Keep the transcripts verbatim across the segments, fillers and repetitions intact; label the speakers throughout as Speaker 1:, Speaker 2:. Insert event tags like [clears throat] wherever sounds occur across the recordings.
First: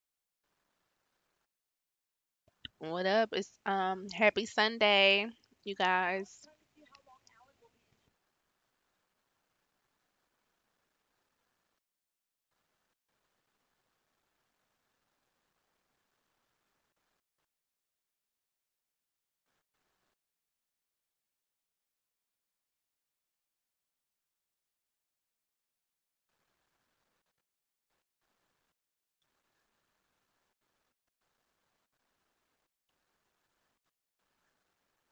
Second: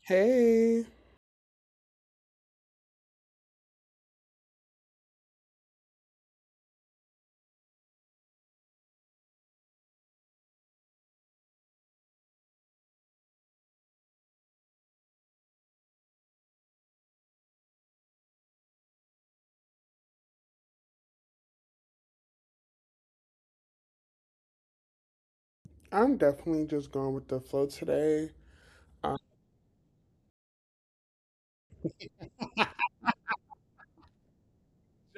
Speaker 1: Hey,
Speaker 2: What up? It's um happy Sunday, you guys.
Speaker 1: I'm definitely just going with the flow today. Um,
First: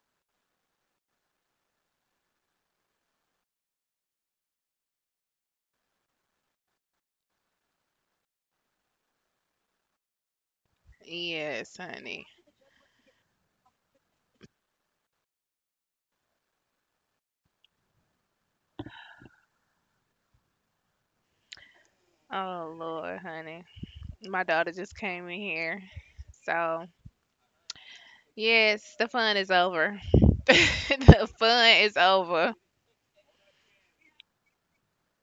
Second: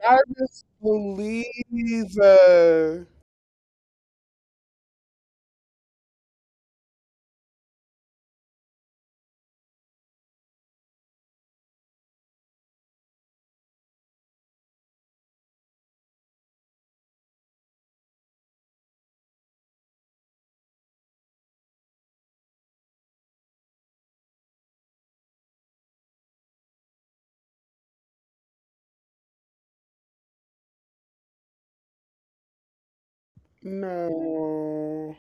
Speaker 1: Jarvis, please. Uh,
Speaker 2: Yes, honey. Oh Lord, honey. My daughter just came in here. So yes, the fun is over. [laughs] The fun is over.
Speaker 1: no.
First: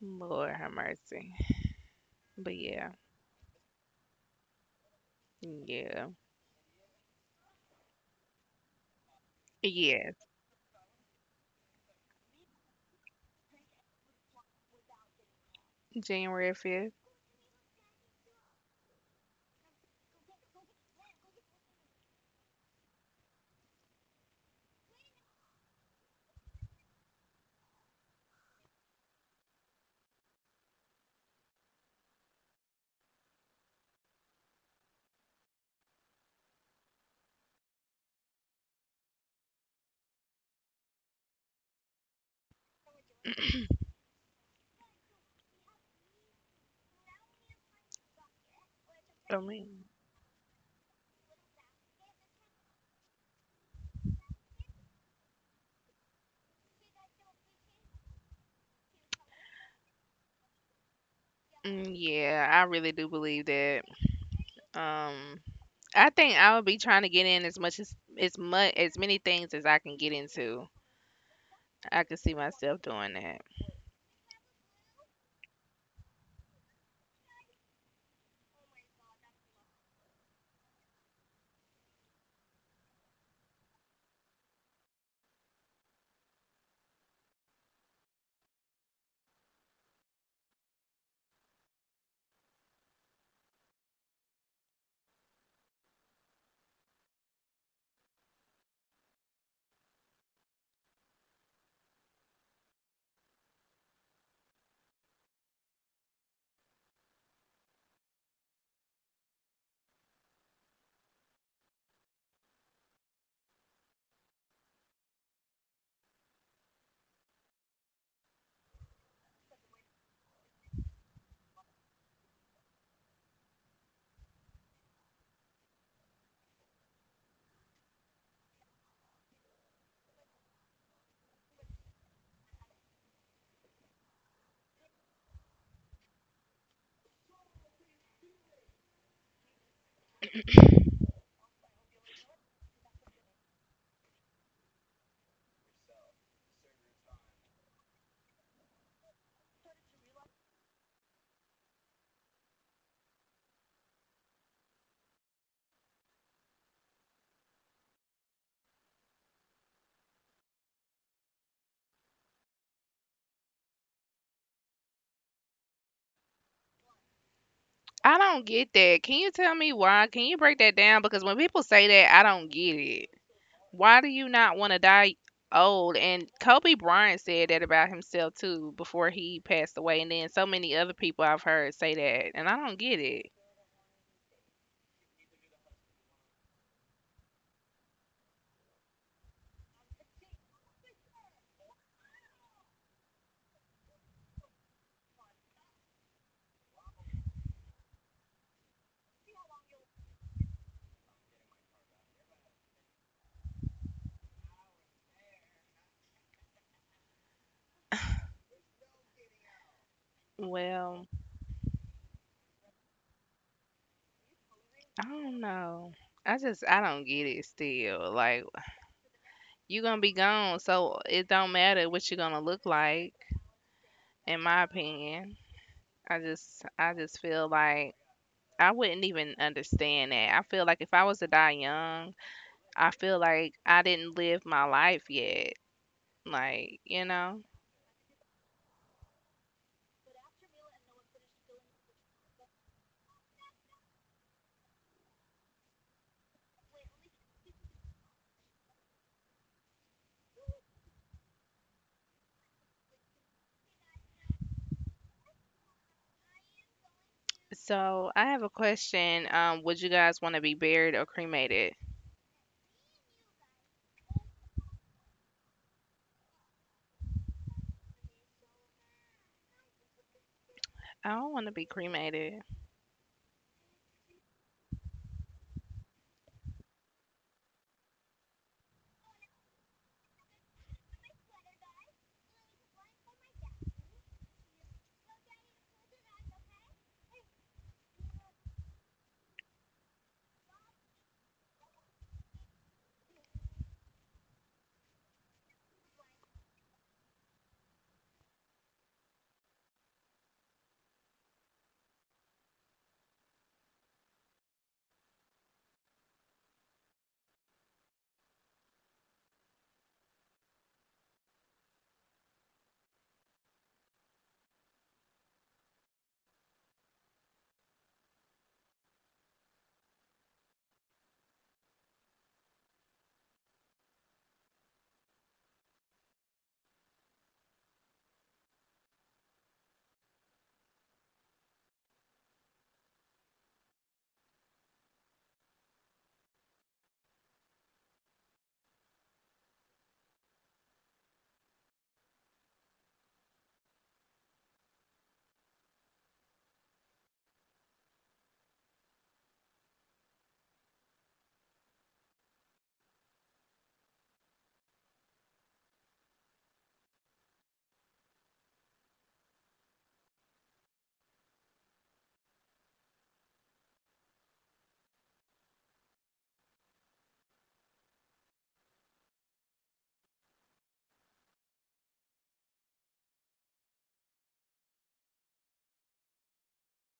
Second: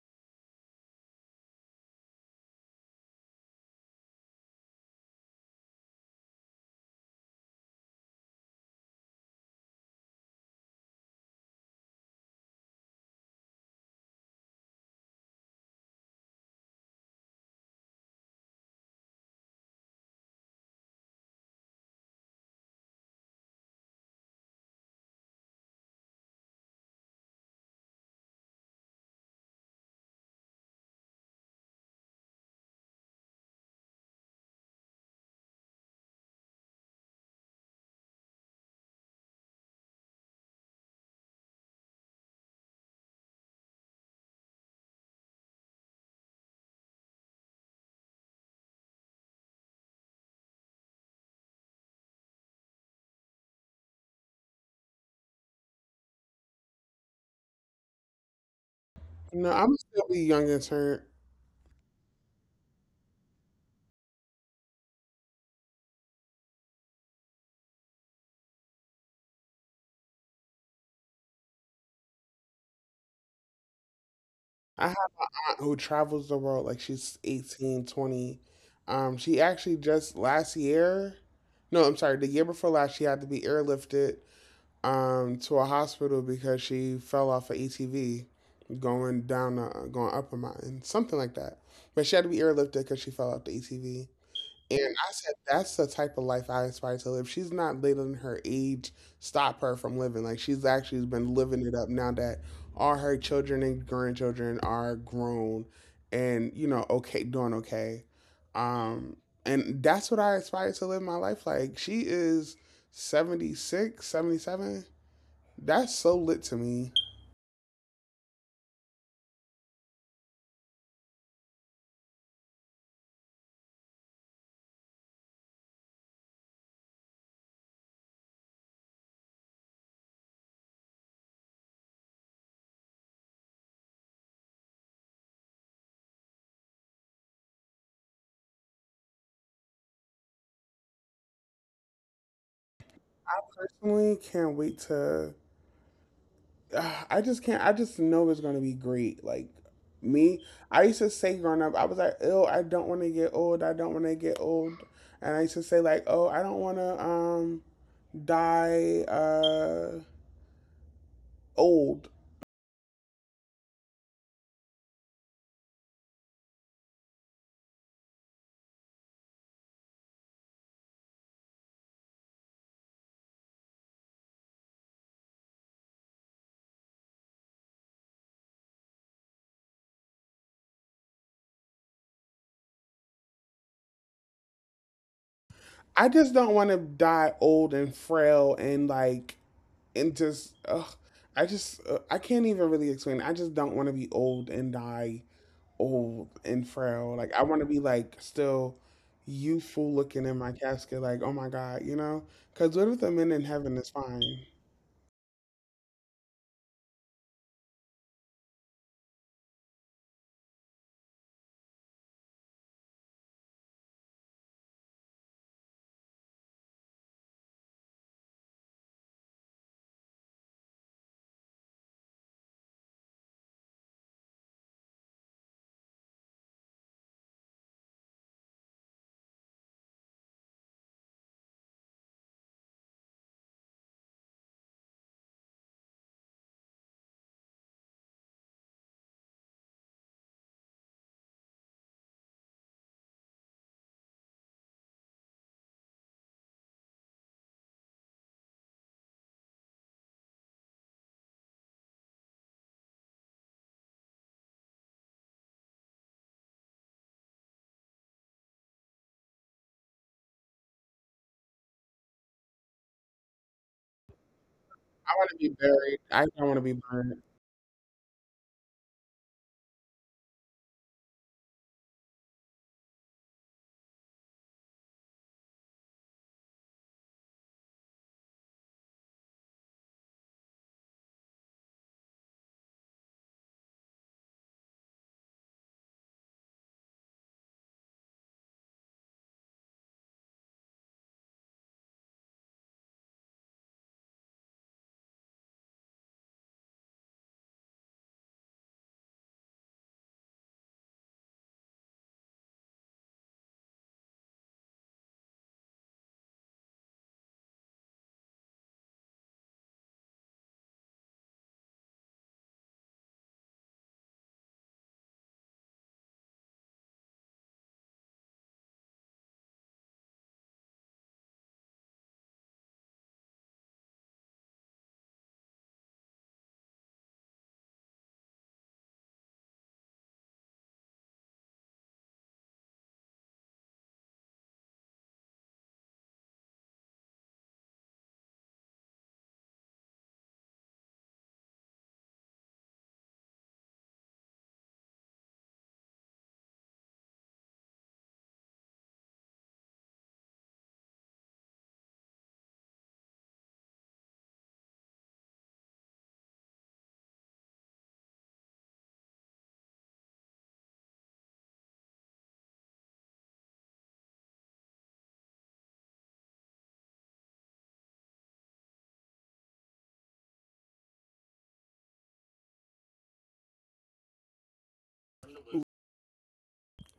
Speaker 2: Lord have mercy. But yeah, yeah, yeah. January fifth. I mean,
Speaker 1: No, I'm still a young intern.
Speaker 2: mm, yeah, I really do believe that. Um, I think I would be trying to get in as much as as much as many things as I can get into. I could see myself doing that.
Speaker 1: I have an aunt who travels the world like she's eighteen, twenty. Um, she actually just last year, no, I'm sorry, the year before last, she had to be airlifted um, to a hospital because she fell off an A T V going down, a, going up a mountain, something like that. But she had to be airlifted because she fell off the A T V. And I said, that's the type of life I aspire to live. She's not letting her age stop her from living. Like, she's actually been living it up now that all her children and grandchildren are grown and, you know, okay, doing okay. Um, and that's what I aspire to live my life like. She is seventy six, seventy seven. That's so lit to me. Personally, can't wait to. [sighs] Uh, I just can't. I just know it's gonna be great. Like me, I used to say growing up, I was like, "Oh, I don't want to get old. I don't want to get old." And I used to say like, "Oh, I don't want to um die uh old.
Speaker 2: I don't get that. Can you tell me why? Can you break that down? Because when people say that, I don't get it. Why do you not want to die old? And Kobe Bryant said that about himself too before he passed away. And then so many other people I've heard say that. And I don't get it.
Speaker 1: I just don't want to die old and frail and like and just ugh. I just uh, I can't even really explain. It. I just don't want to be old and die." Old and frail. Like I want to be like still youthful looking in my casket. Like oh my god, you know? Because what if the men in heaven is fine?
Speaker 2: Well, I don't know. I just I don't get it still. Like, you are gonna be gone, so it don't matter what you're gonna look like, in my opinion. I just I just feel like I wouldn't even understand that. I feel like if I was to die young, I feel like I didn't live my life yet. Like, you know? So I have a question. Um, would you guys want to be buried or cremated?
Speaker 1: I want to be buried. I don't want to be burned.
Speaker 2: I don't want to be cremated.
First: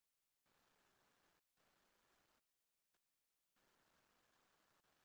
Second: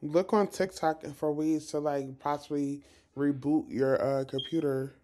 Speaker 1: Look on TikTok for ways to like possibly reboot your uh, computer.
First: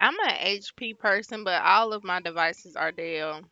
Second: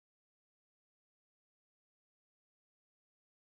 Speaker 2: I'm an H P person, but all of my devices are Dell.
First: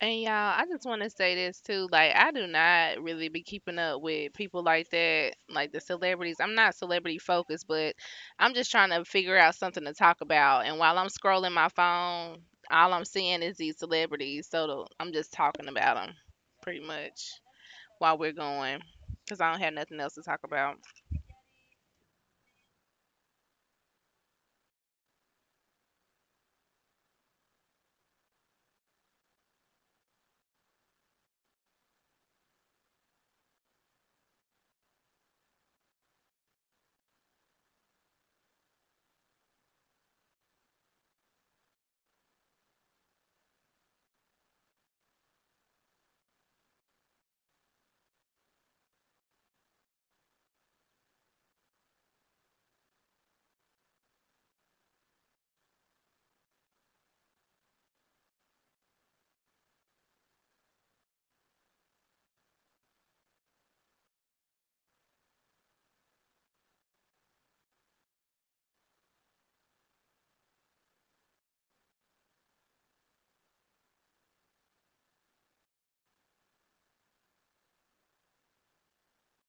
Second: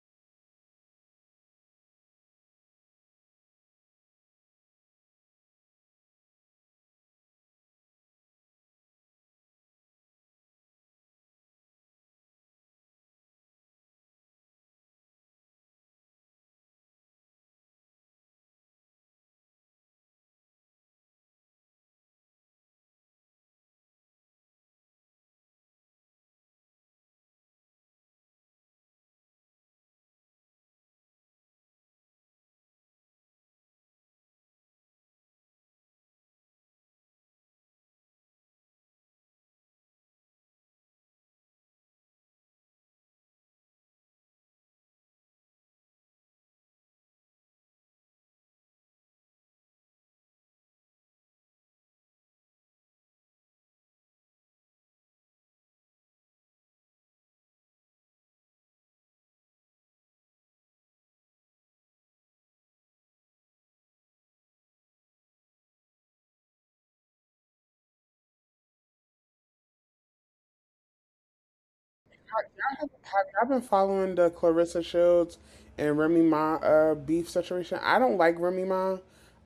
Speaker 2: And y'all, I just want to say this too. Like, I do not really be keeping up with people like that, like the celebrities. I'm not celebrity focused, but I'm just trying to figure out something to talk about. And while I'm scrolling my phone, all I'm seeing is these celebrities. So the- I'm just talking about them pretty much while we're going because I don't have nothing else to talk about.
Speaker 1: Have y'all been following the Clarissa Shields and Remy Ma uh, beef situation? I don't like Remy Ma.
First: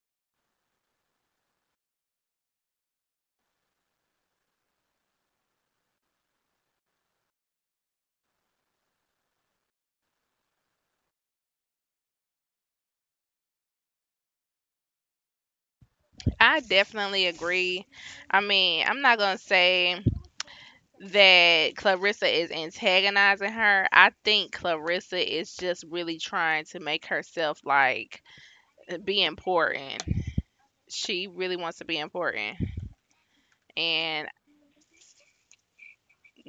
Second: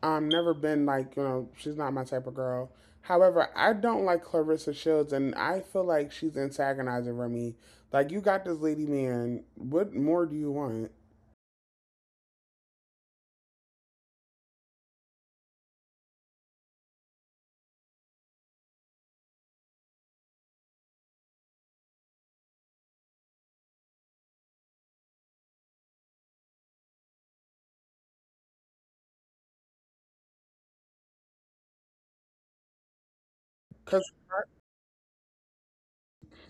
Speaker 1: Um, never been, like, you know, she's not my type of girl. However, I don't like Clarissa Shields, and I feel like she's antagonizing Remy. Like you got this lady, man. What more do you want?
Speaker 2: I definitely agree. I mean, I'm not going to say that Clarissa is antagonizing her. I think Clarissa is just really trying to make herself like be important. She really wants to be important.
Speaker 1: Cause
Speaker 2: And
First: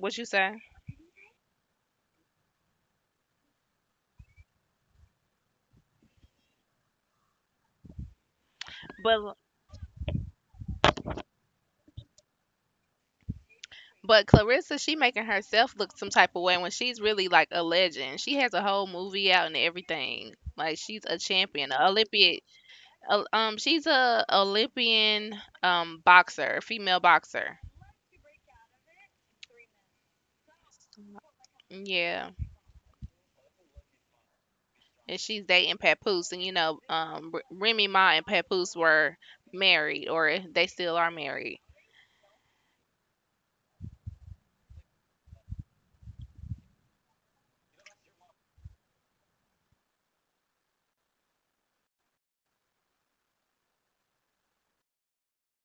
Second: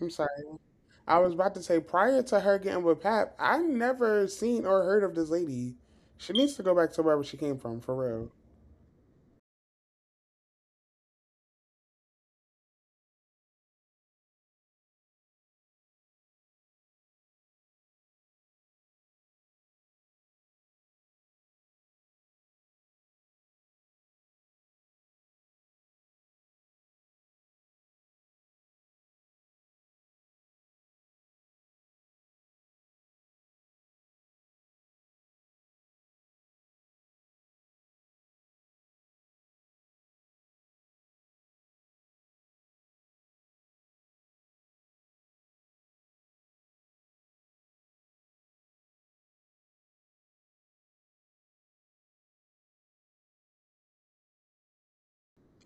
Speaker 1: I'm
Speaker 2: you
Speaker 1: sorry,
Speaker 2: say?
Speaker 1: I was about to say prior to her getting with Pap, I never seen or heard of this lady. She needs to go back to wherever she came from, for real.
Speaker 2: But but Clarissa, she making herself look some type of way when she's really like a legend. She has a whole movie out and everything. Like she's a champion, a Olympian. A- Um, she's a Olympian um boxer, female boxer. Yeah. And she's dating Papoose, and you know, um, R- Remy Ma and Papoose were married, or they still are married.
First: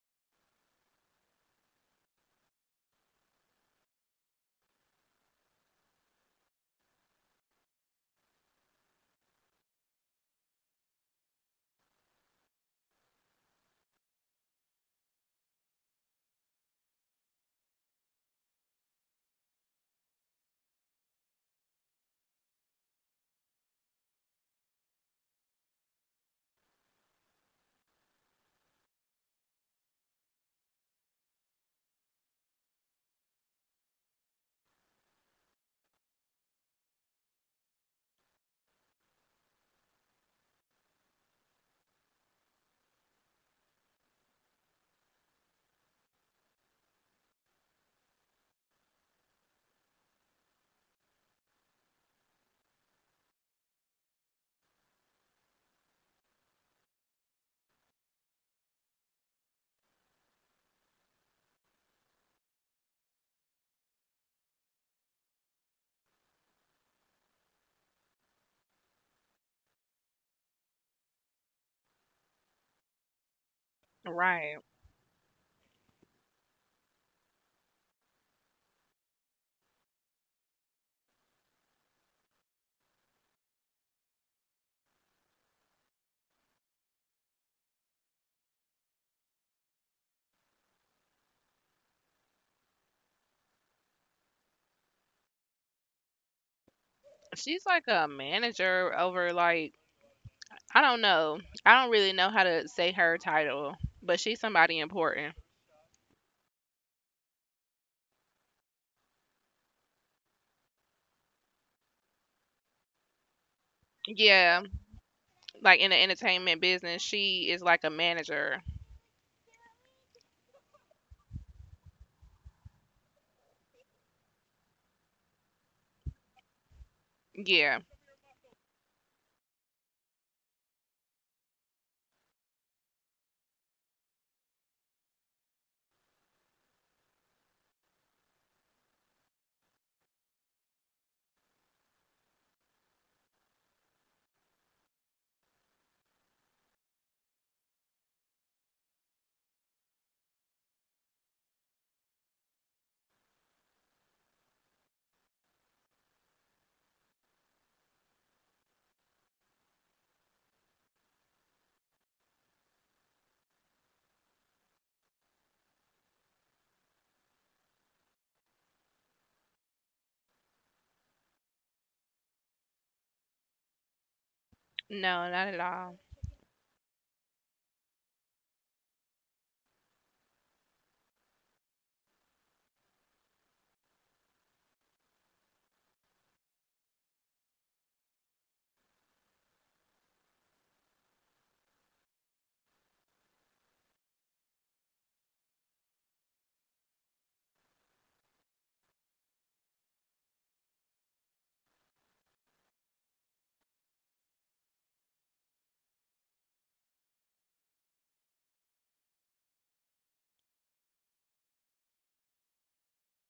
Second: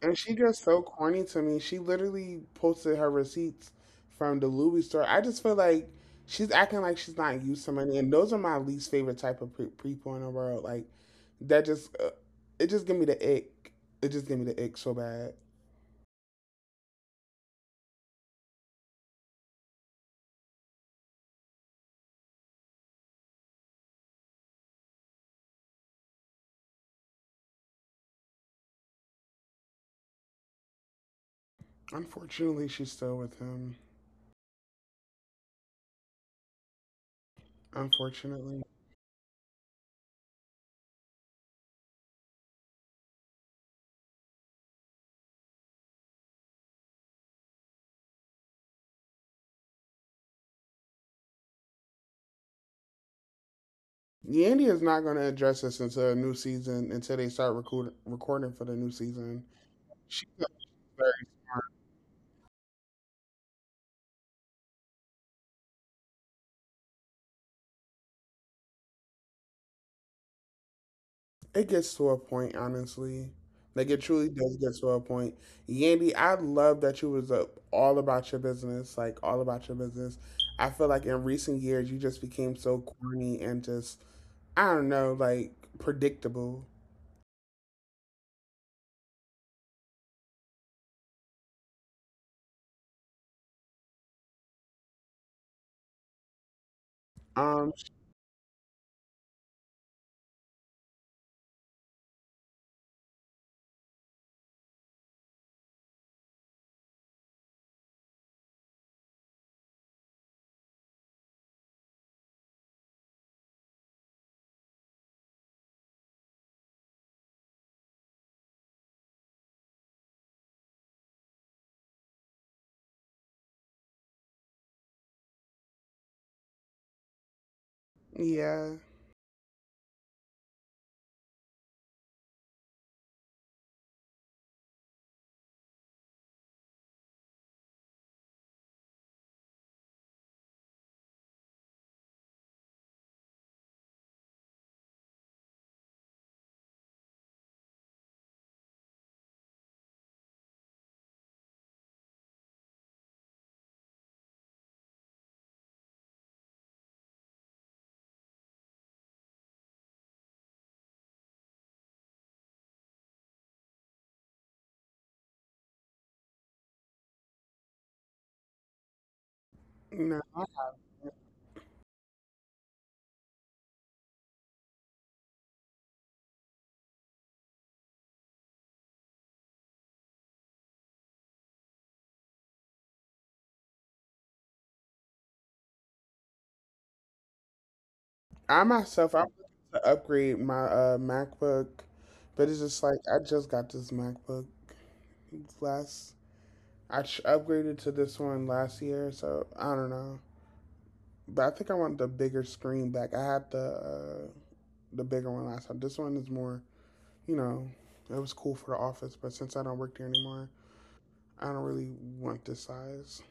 Speaker 1: And she just so corny to me. She literally posted her receipts from the Louis store. I just feel like she's acting like she's not used to money, and those are my least favorite type of pre- people in the world. Like that just uh, it just give me the ick. It just give me the ick so bad. Unfortunately, she's still with him. Unfortunately, Yandy is not going to address this until a new season. Until they start recording recording for the new season. She's it gets to a point, honestly. Like it truly does
Speaker 2: Right.
Speaker 1: get to a point. Yandy, I love that you was up all about your business, like all about your business. I feel like in recent years you just became so corny and just I don't know, like predictable.
Speaker 2: She's
Speaker 1: Um,
Speaker 2: like a manager over like, I don't know. I don't really know how to say her title, but she's somebody important. Yeah, like in the entertainment business, she is like a manager. Yeah.
Speaker 1: yeah, no.
Speaker 2: No, not at all.
Speaker 1: I myself i want to upgrade my uh MacBook, but it's just like I just got this MacBook last. I ch- upgraded to this one last year, so I don't know. But I think I want the bigger screen back. I had the uh, the bigger one last time. This one is more, you know, it was cool for the office, but since I don't work there anymore, I don't really want this size.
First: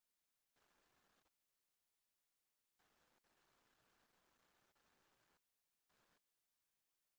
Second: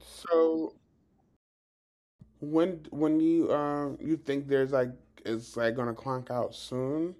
Speaker 1: So when when you um you think there's like it's like gonna clonk out soon.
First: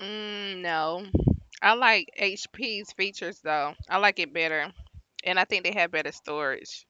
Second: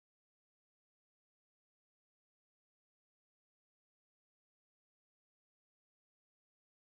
Speaker 2: Mm, no. I like H P's features though. I like it better. And I think they have better storage.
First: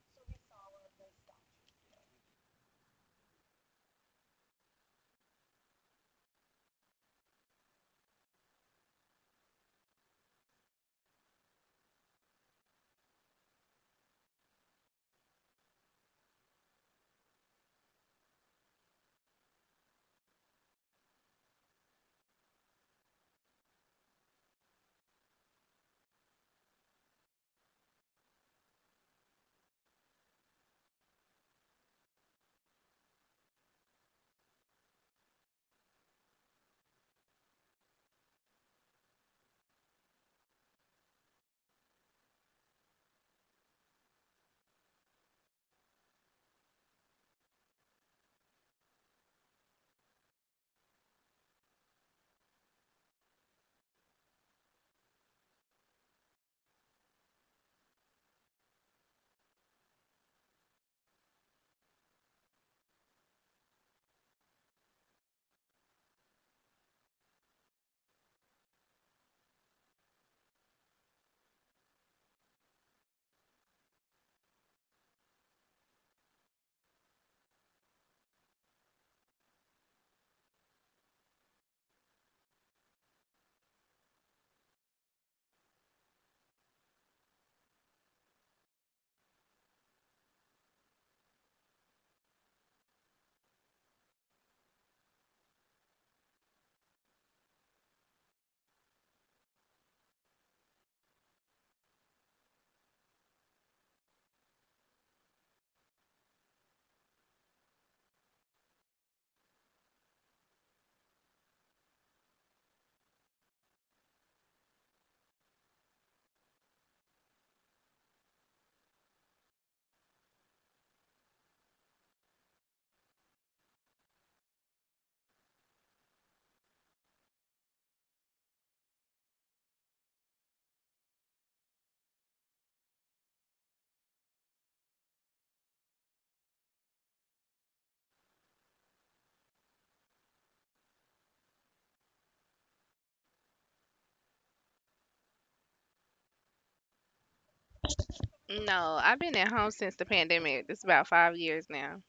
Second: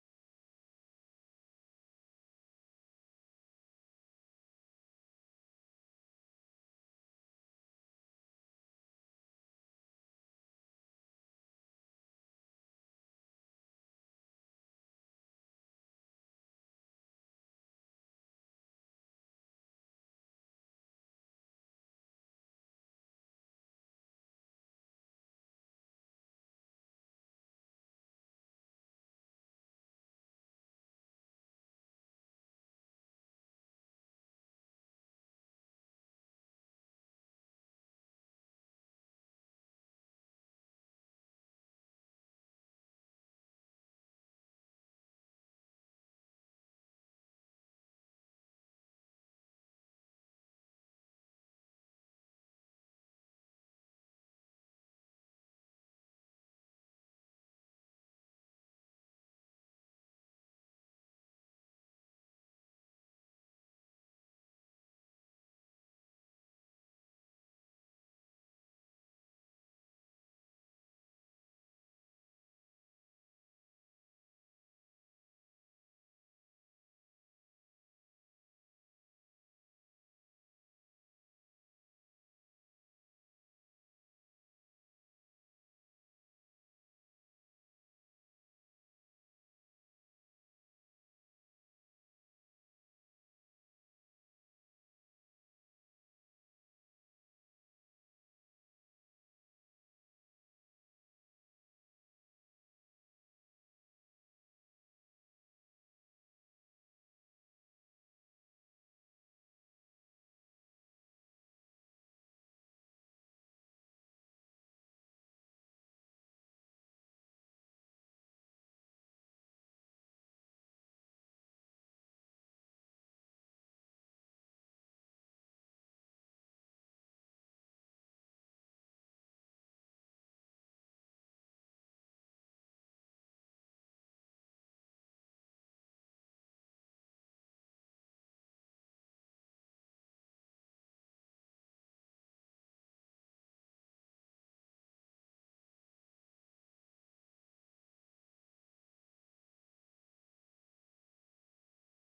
Speaker 2: No, I've been at home since the pandemic. It's about five years now.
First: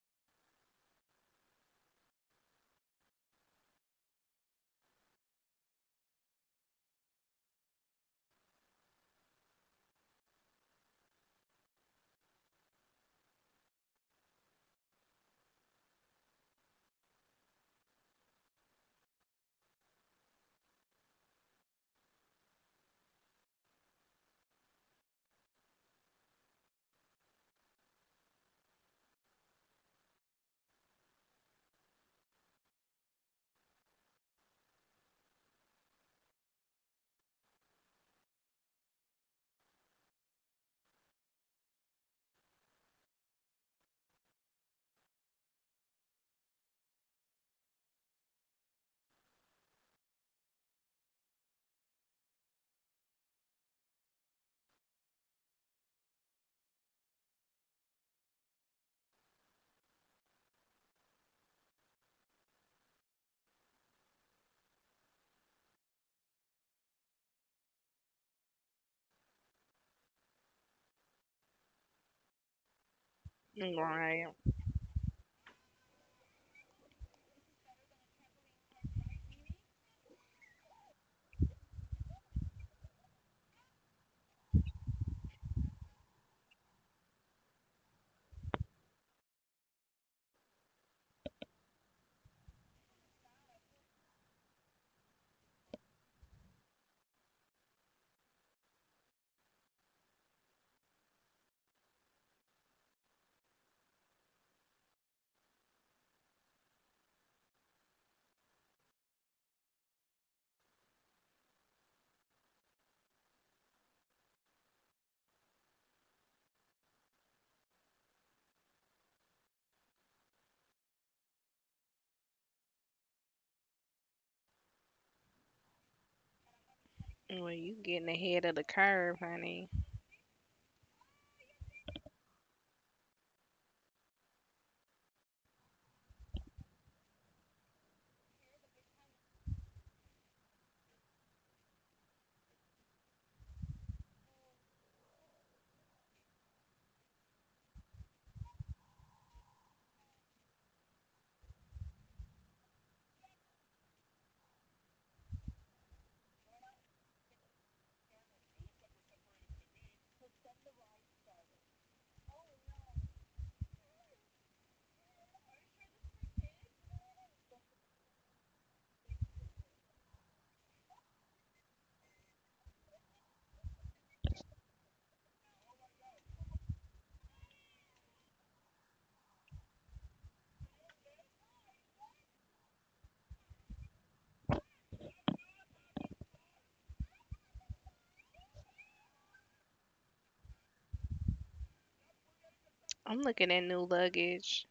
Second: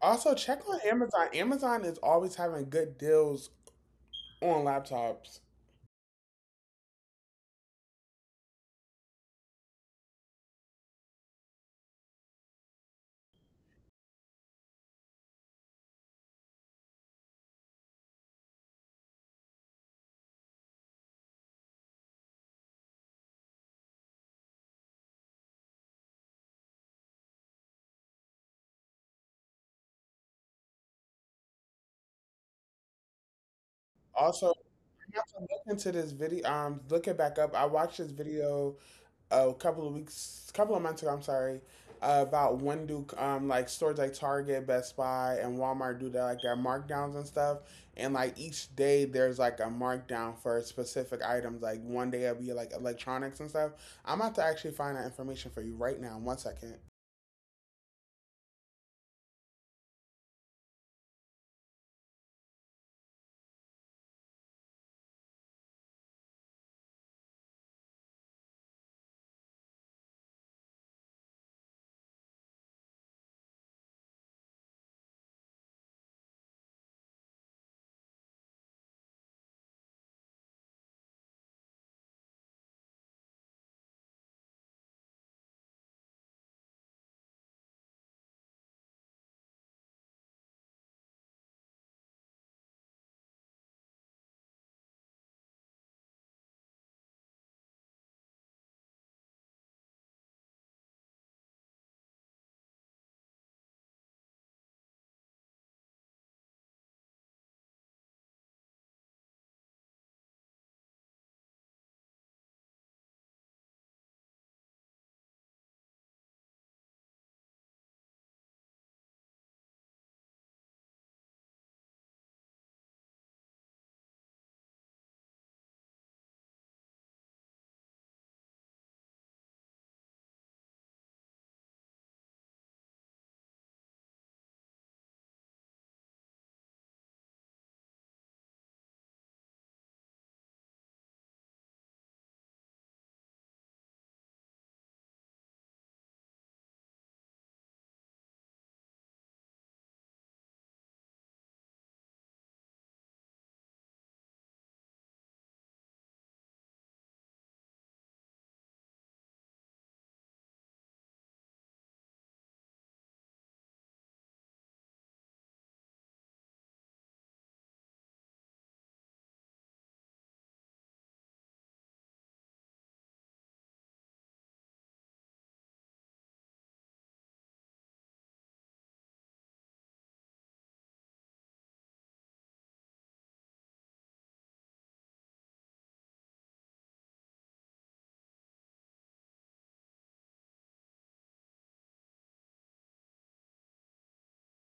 Speaker 1: Also check on Amazon. Amazon is always having good deals on laptops. Also, I have to look into this video. Um, look it back up. I watched this video a couple of weeks, couple of months ago. I'm sorry. Uh, about when do um like stores like Target, Best Buy, and Walmart do that like their markdowns and stuff. And like each day there's like a markdown for specific items. Like one day it'll be like electronics and stuff. I'm about to actually find that information for you right now. One second.
Speaker 2: Right. Well, you getting ahead of the curve, honey. I'm looking at new luggage.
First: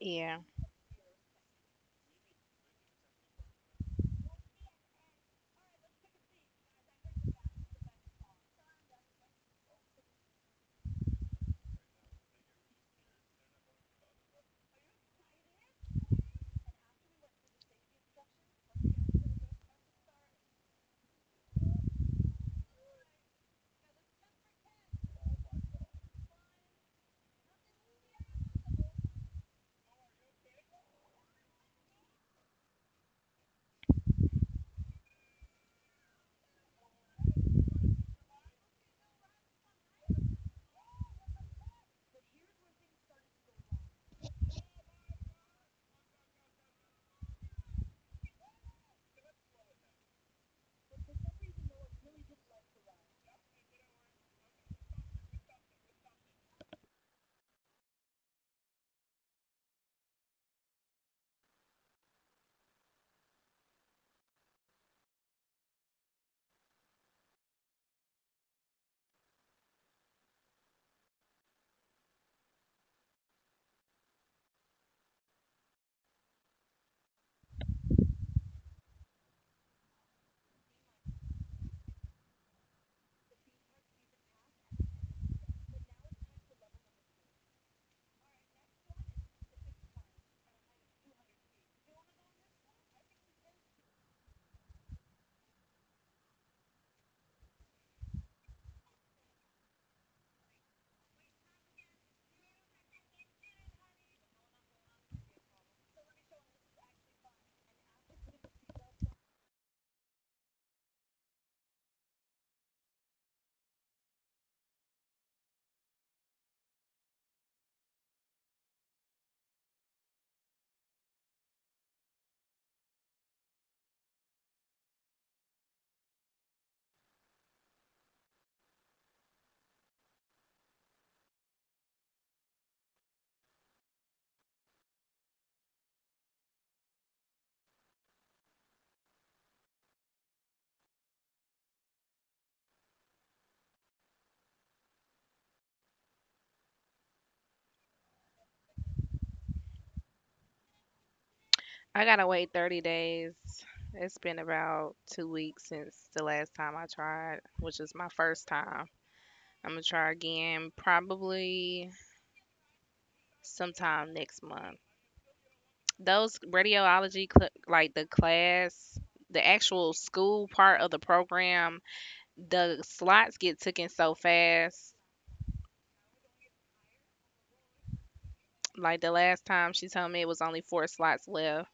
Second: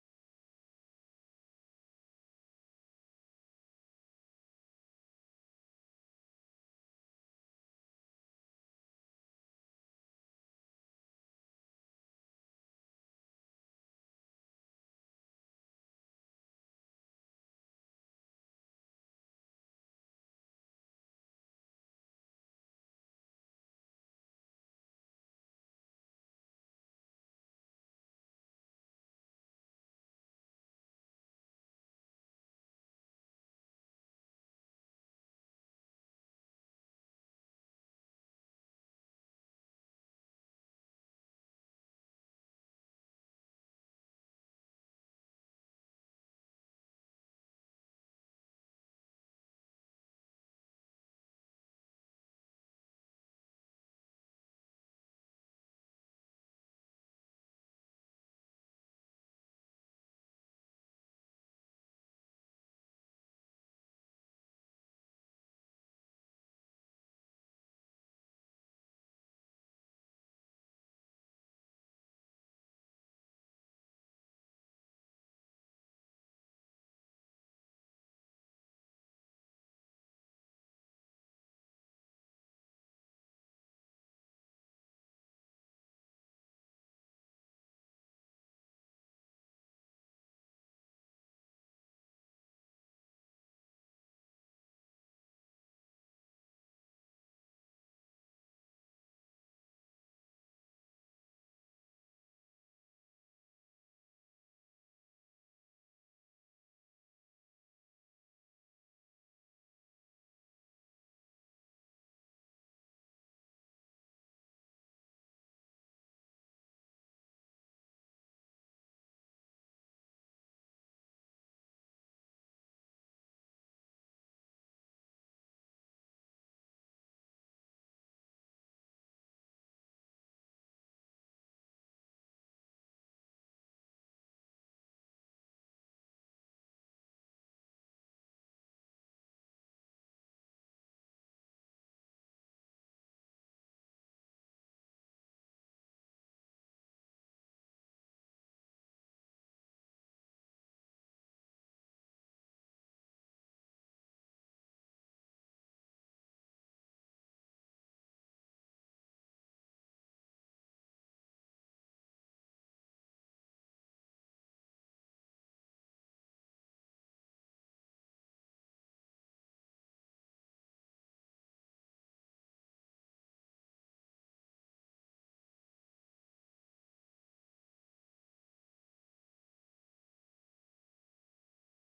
Speaker 2: Yeah. I gotta wait thirty days. It's been about two weeks since the last time I tried, which is my first time. I'm gonna try again probably sometime next month. Those radiology, cl- like the class, the actual school part of the program, the slots get taken so fast. Like the last time she told me it was only four slots left.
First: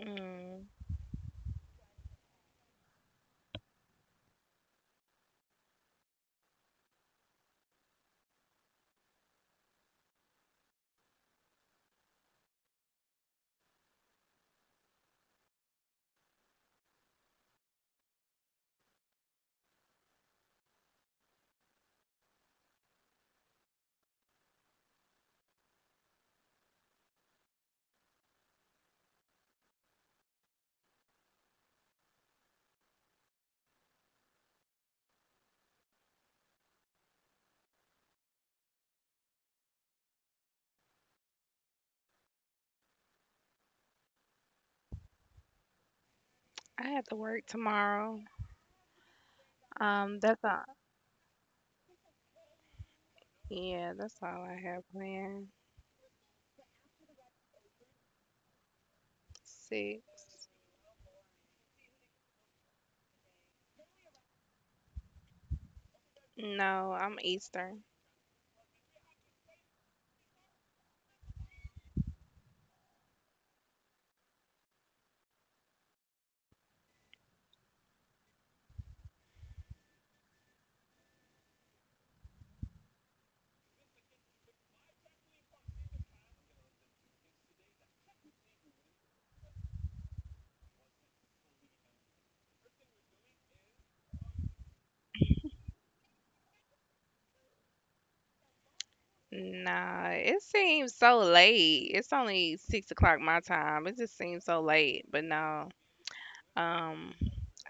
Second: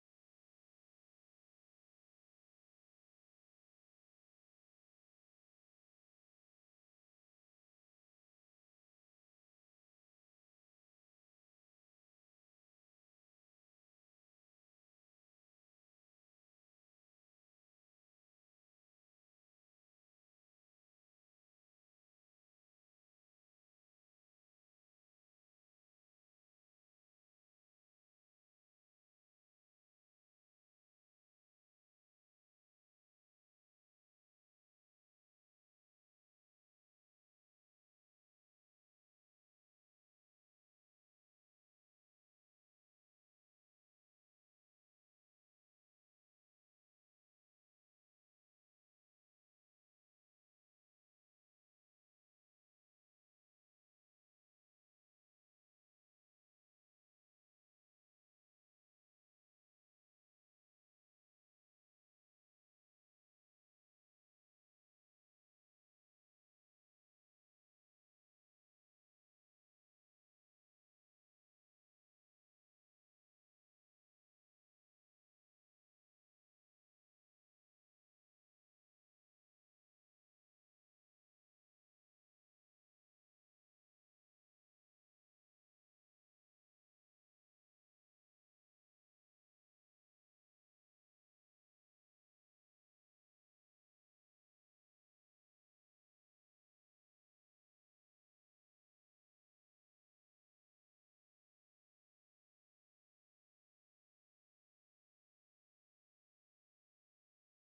Speaker 2: Mm, I have to work tomorrow. Um, that's all. Yeah, that's all I have planned. Six. No, I'm Eastern. Nah, it seems so late. It's only six o'clock my time. It just seems so late. But no, um,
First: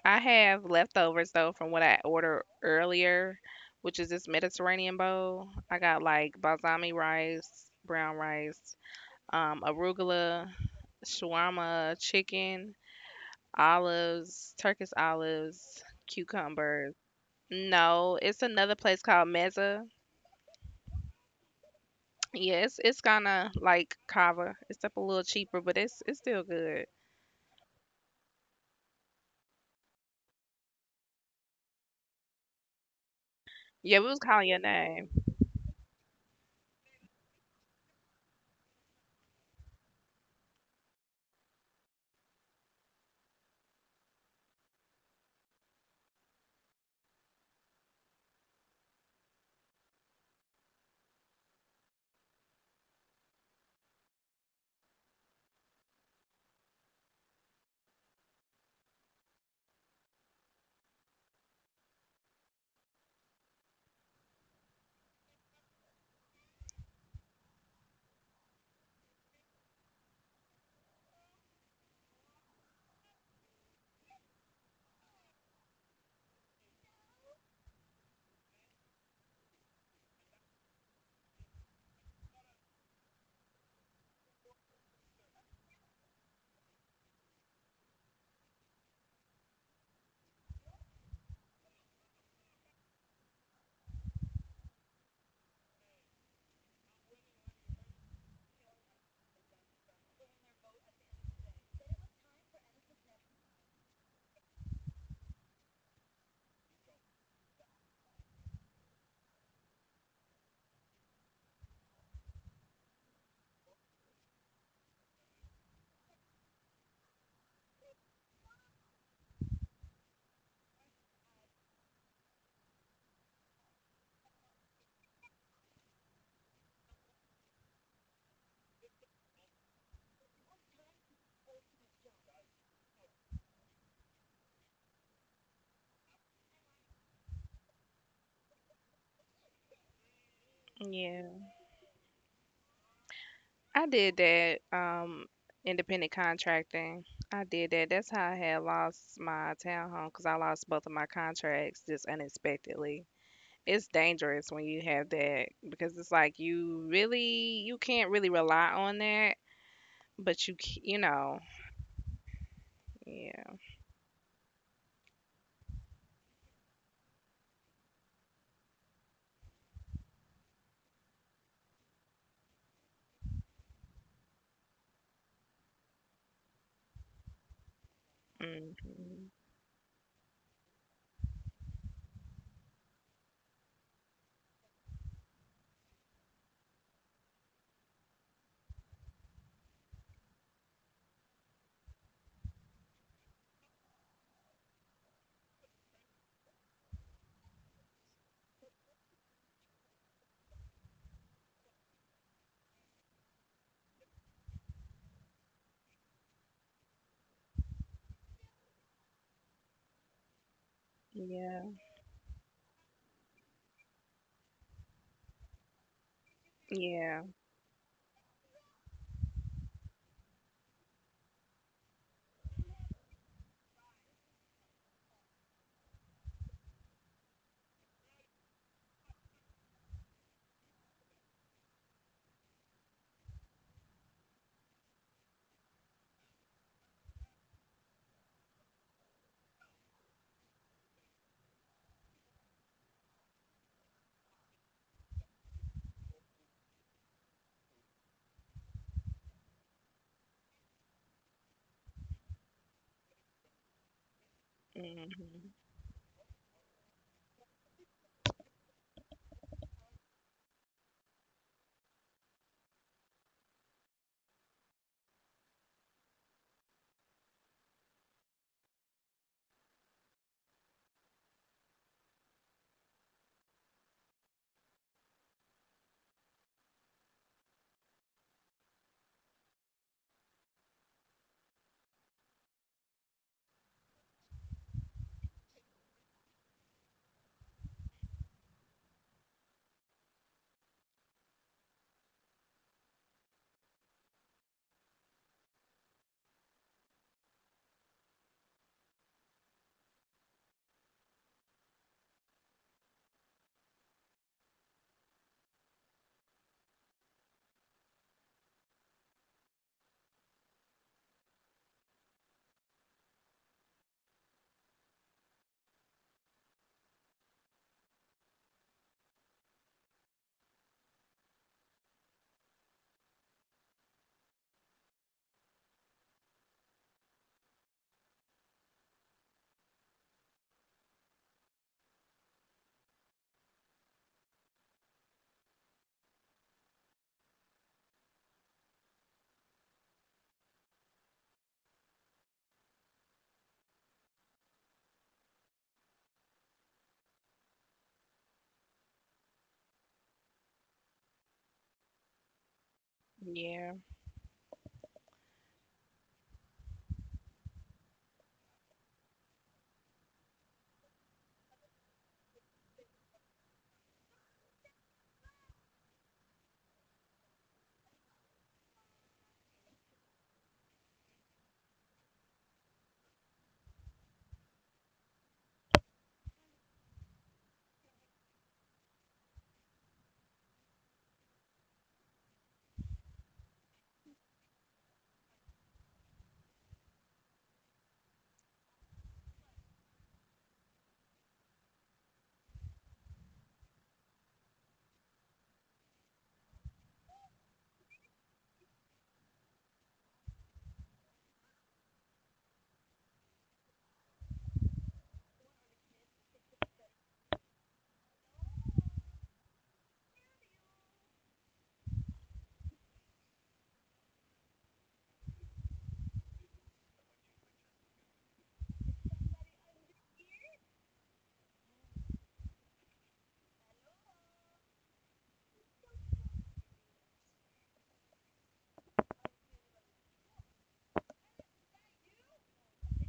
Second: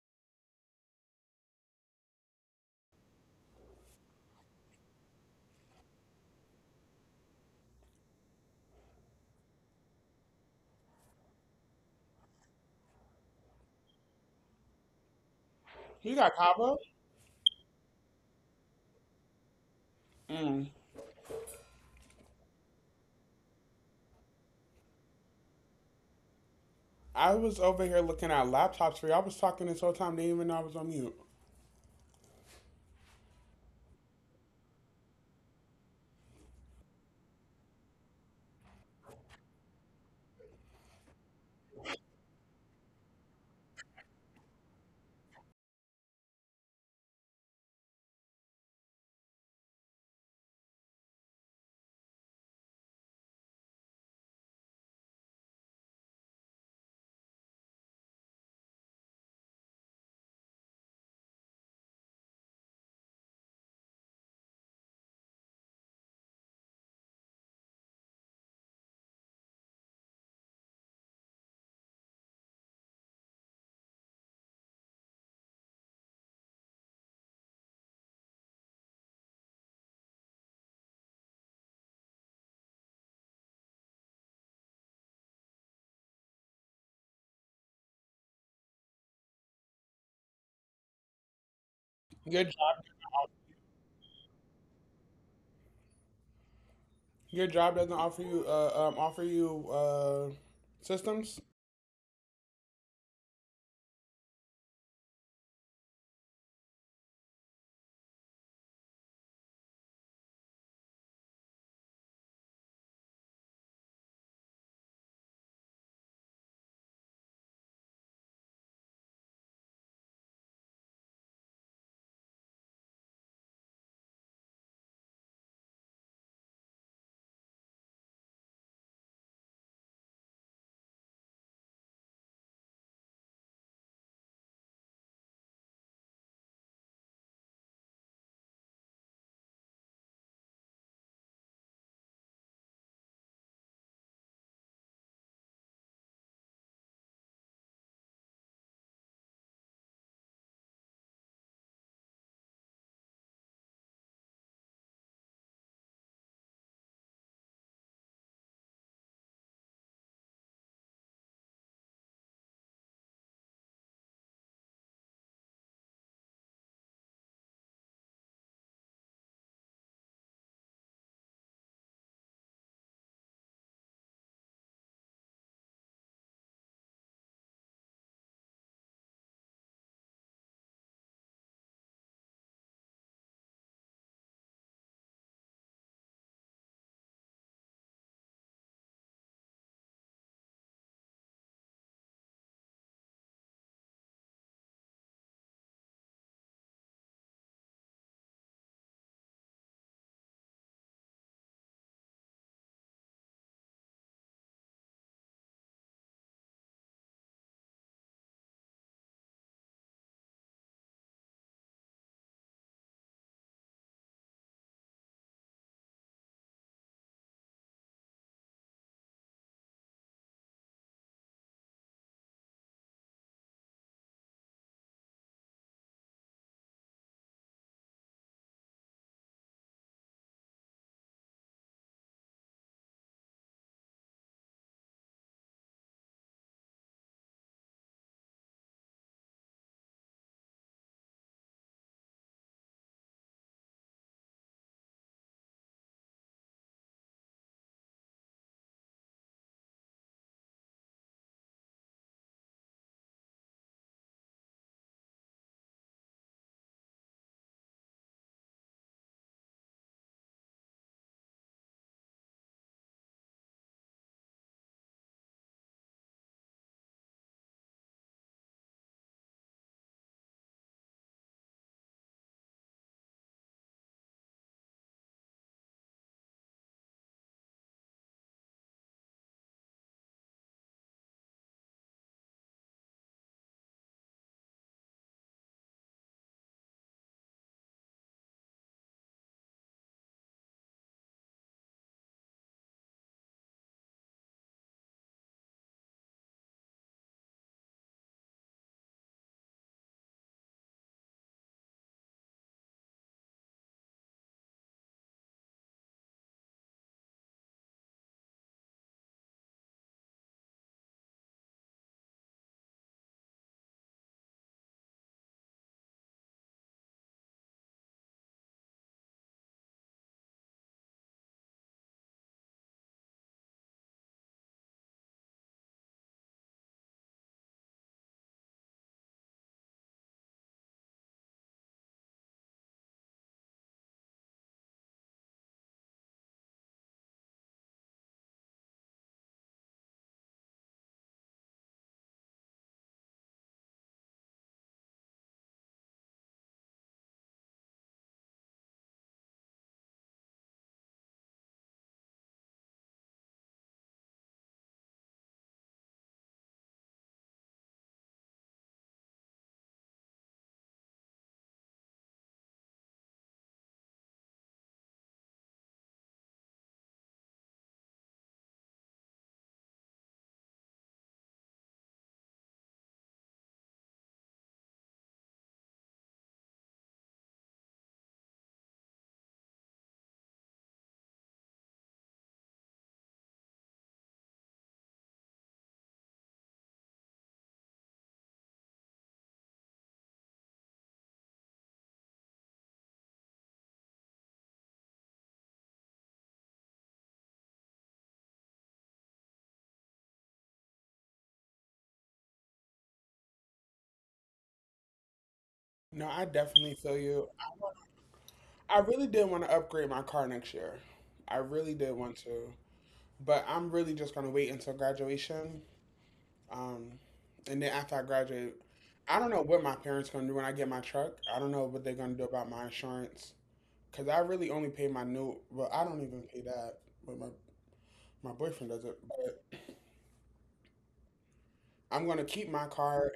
Speaker 2: I have leftovers though from what I ordered earlier, which is this Mediterranean bowl. I got like balsami rice, brown rice, um, arugula, shawarma, chicken, olives, Turkish olives,
Speaker 1: You got Cabo?
Speaker 2: cucumbers. No, it's another place called Meza.
Speaker 1: Mm.
Speaker 2: Yeah, it's it's kinda like Kava, except a little cheaper, but it's it's still good.
Speaker 1: I was over here looking at laptops for you. I was talking this whole time. They didn't even know I was on mute.
Speaker 2: Yeah, we was calling your name.
Speaker 1: Your job, your job doesn't offer you uh, um, offer you uh, systems.
Speaker 2: Yeah. I did that um independent contracting. I did that. That's how I had lost my townhome because I lost both of my contracts just unexpectedly. It's dangerous when you have that because it's like you really you can't really rely on that, but you c- you know yeah, hmm, yeah, yeah, hmm, yeah,
Speaker 1: No, I definitely feel you. I I really did want to upgrade my car next year. I really did want to, but I'm really just gonna wait until graduation. Um, and then after I graduate, I don't know what my parents gonna do when I get my truck. I don't know what they're gonna do about my insurance because I really only pay my new. Well, I don't even pay that, but my my boyfriend does it. But I'm gonna keep my car.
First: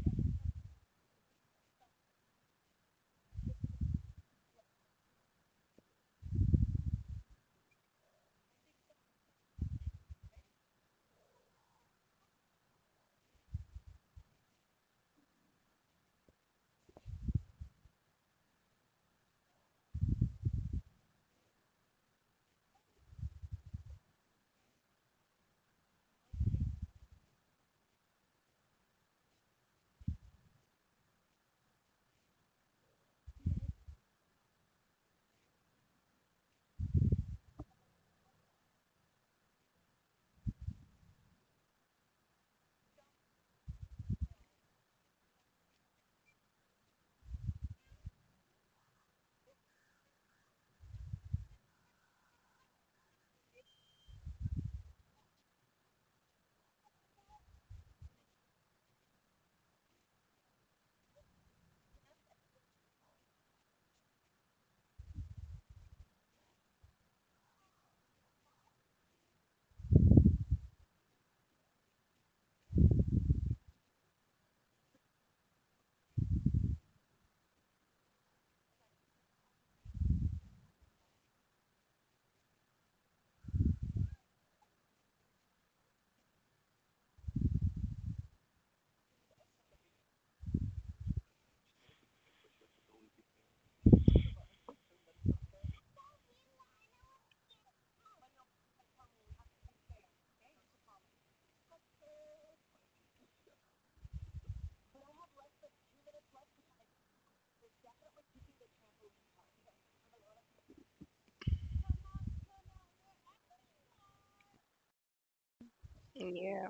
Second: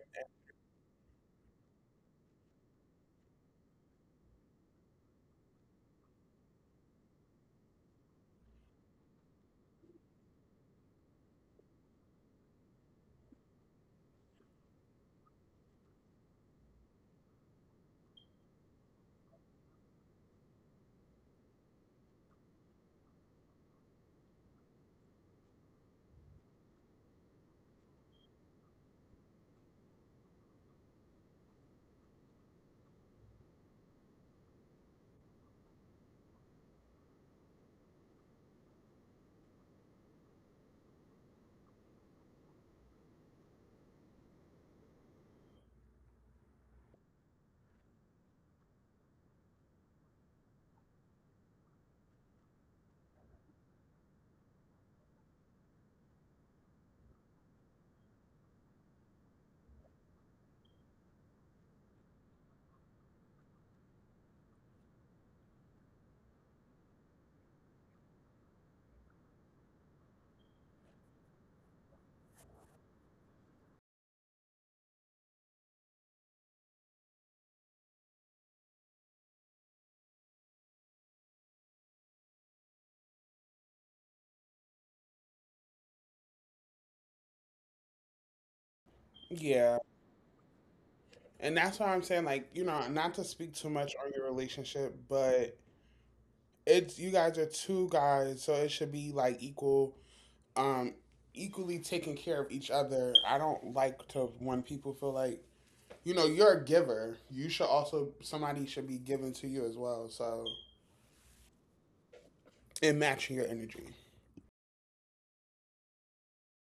Speaker 1: Yeah, and that's why I'm saying, like, you know, not to speak too much on your relationship, but it's you guys are two guys, so it should be like equal, um, equally taking care of each other. I don't like to when people feel like, you know, you're a giver. You should also somebody should be given to you as well. So and matching your energy.
Speaker 2: yeah.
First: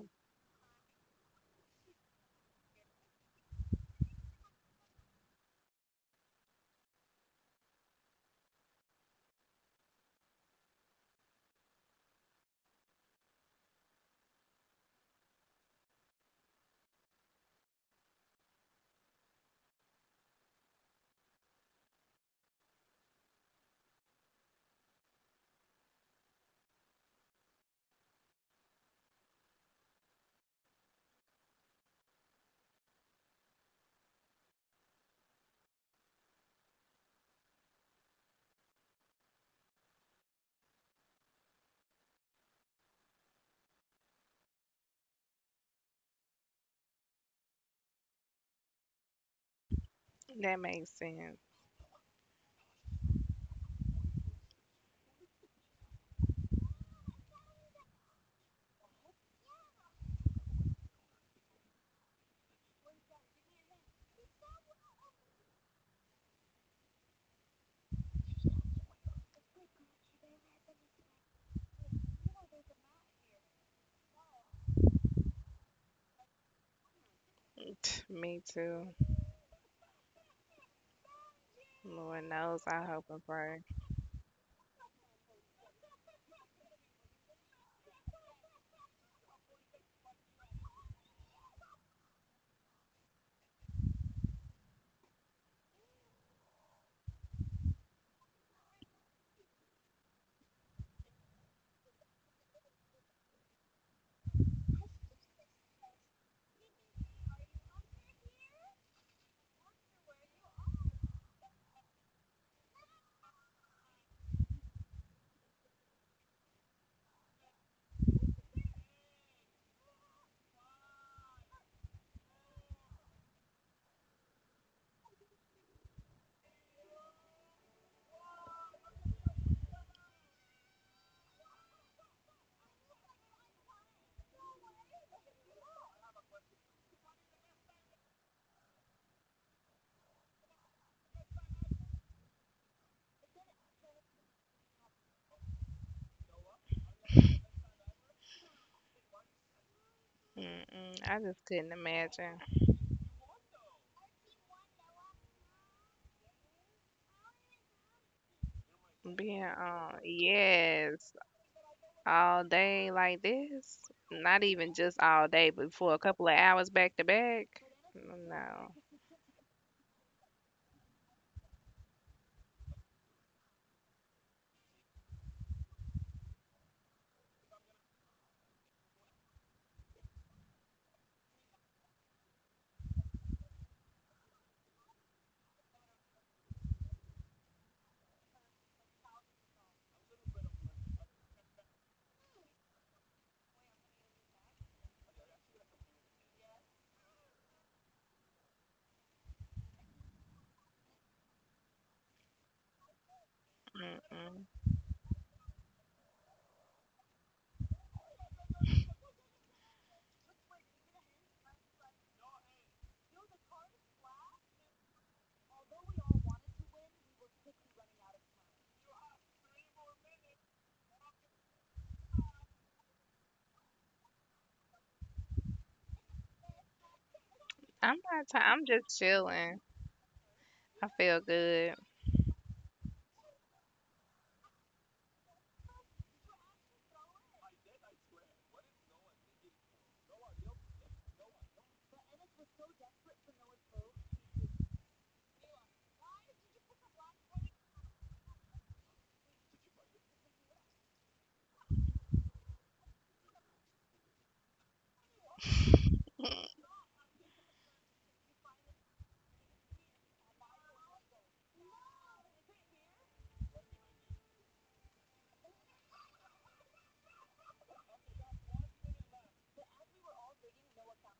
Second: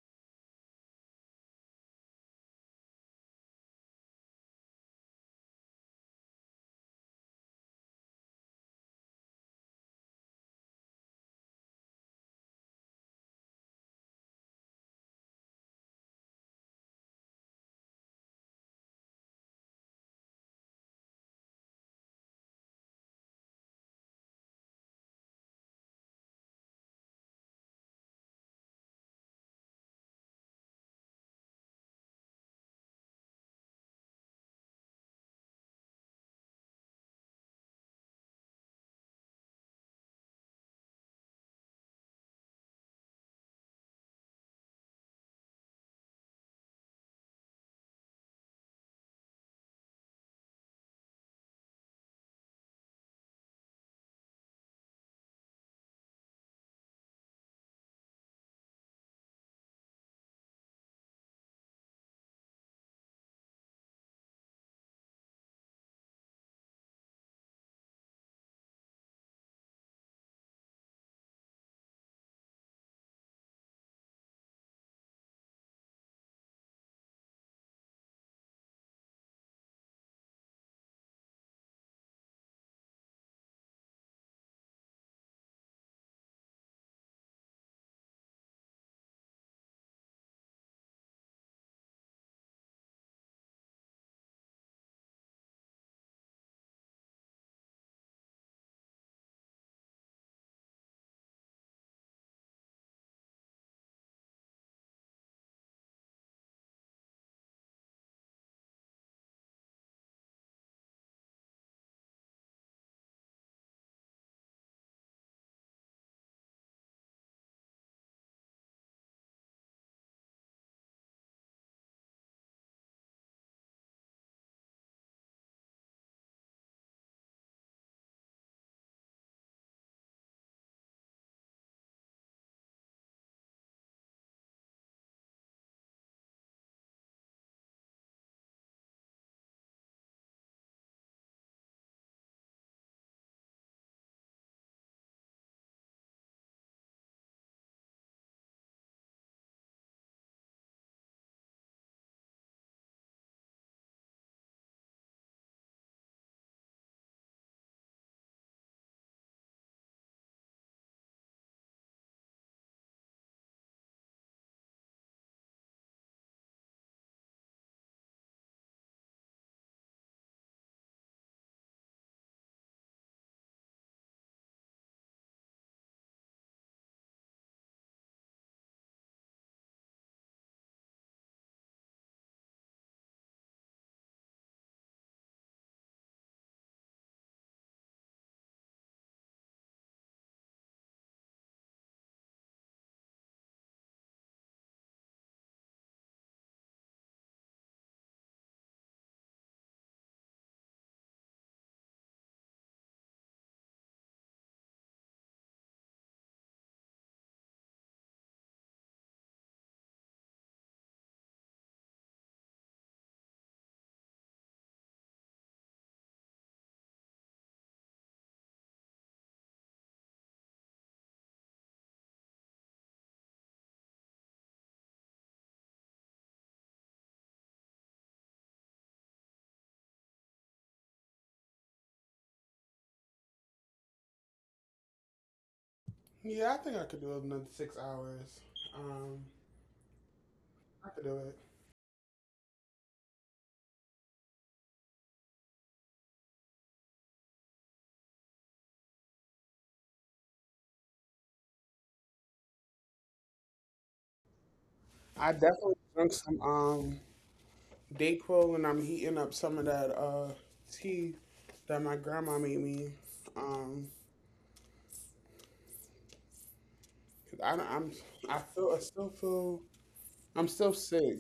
Speaker 2: That makes sense. [tsk] Me too. Lord knows I hope and pray. Mm-mm, I just couldn't imagine. Being on, yes, all day like this. Not even just all day, but for a couple of hours back to back. No, mm-mm. I'm not. T- I'm just chilling. I feel good.
Speaker 1: Yeah, I think I could do another six hours. Um, I could do it. I definitely drunk some um Dayquil and I'm heating up some of that uh tea that my grandma made me. Um, 'cause I don't, I'm I feel I still feel I'm still sick.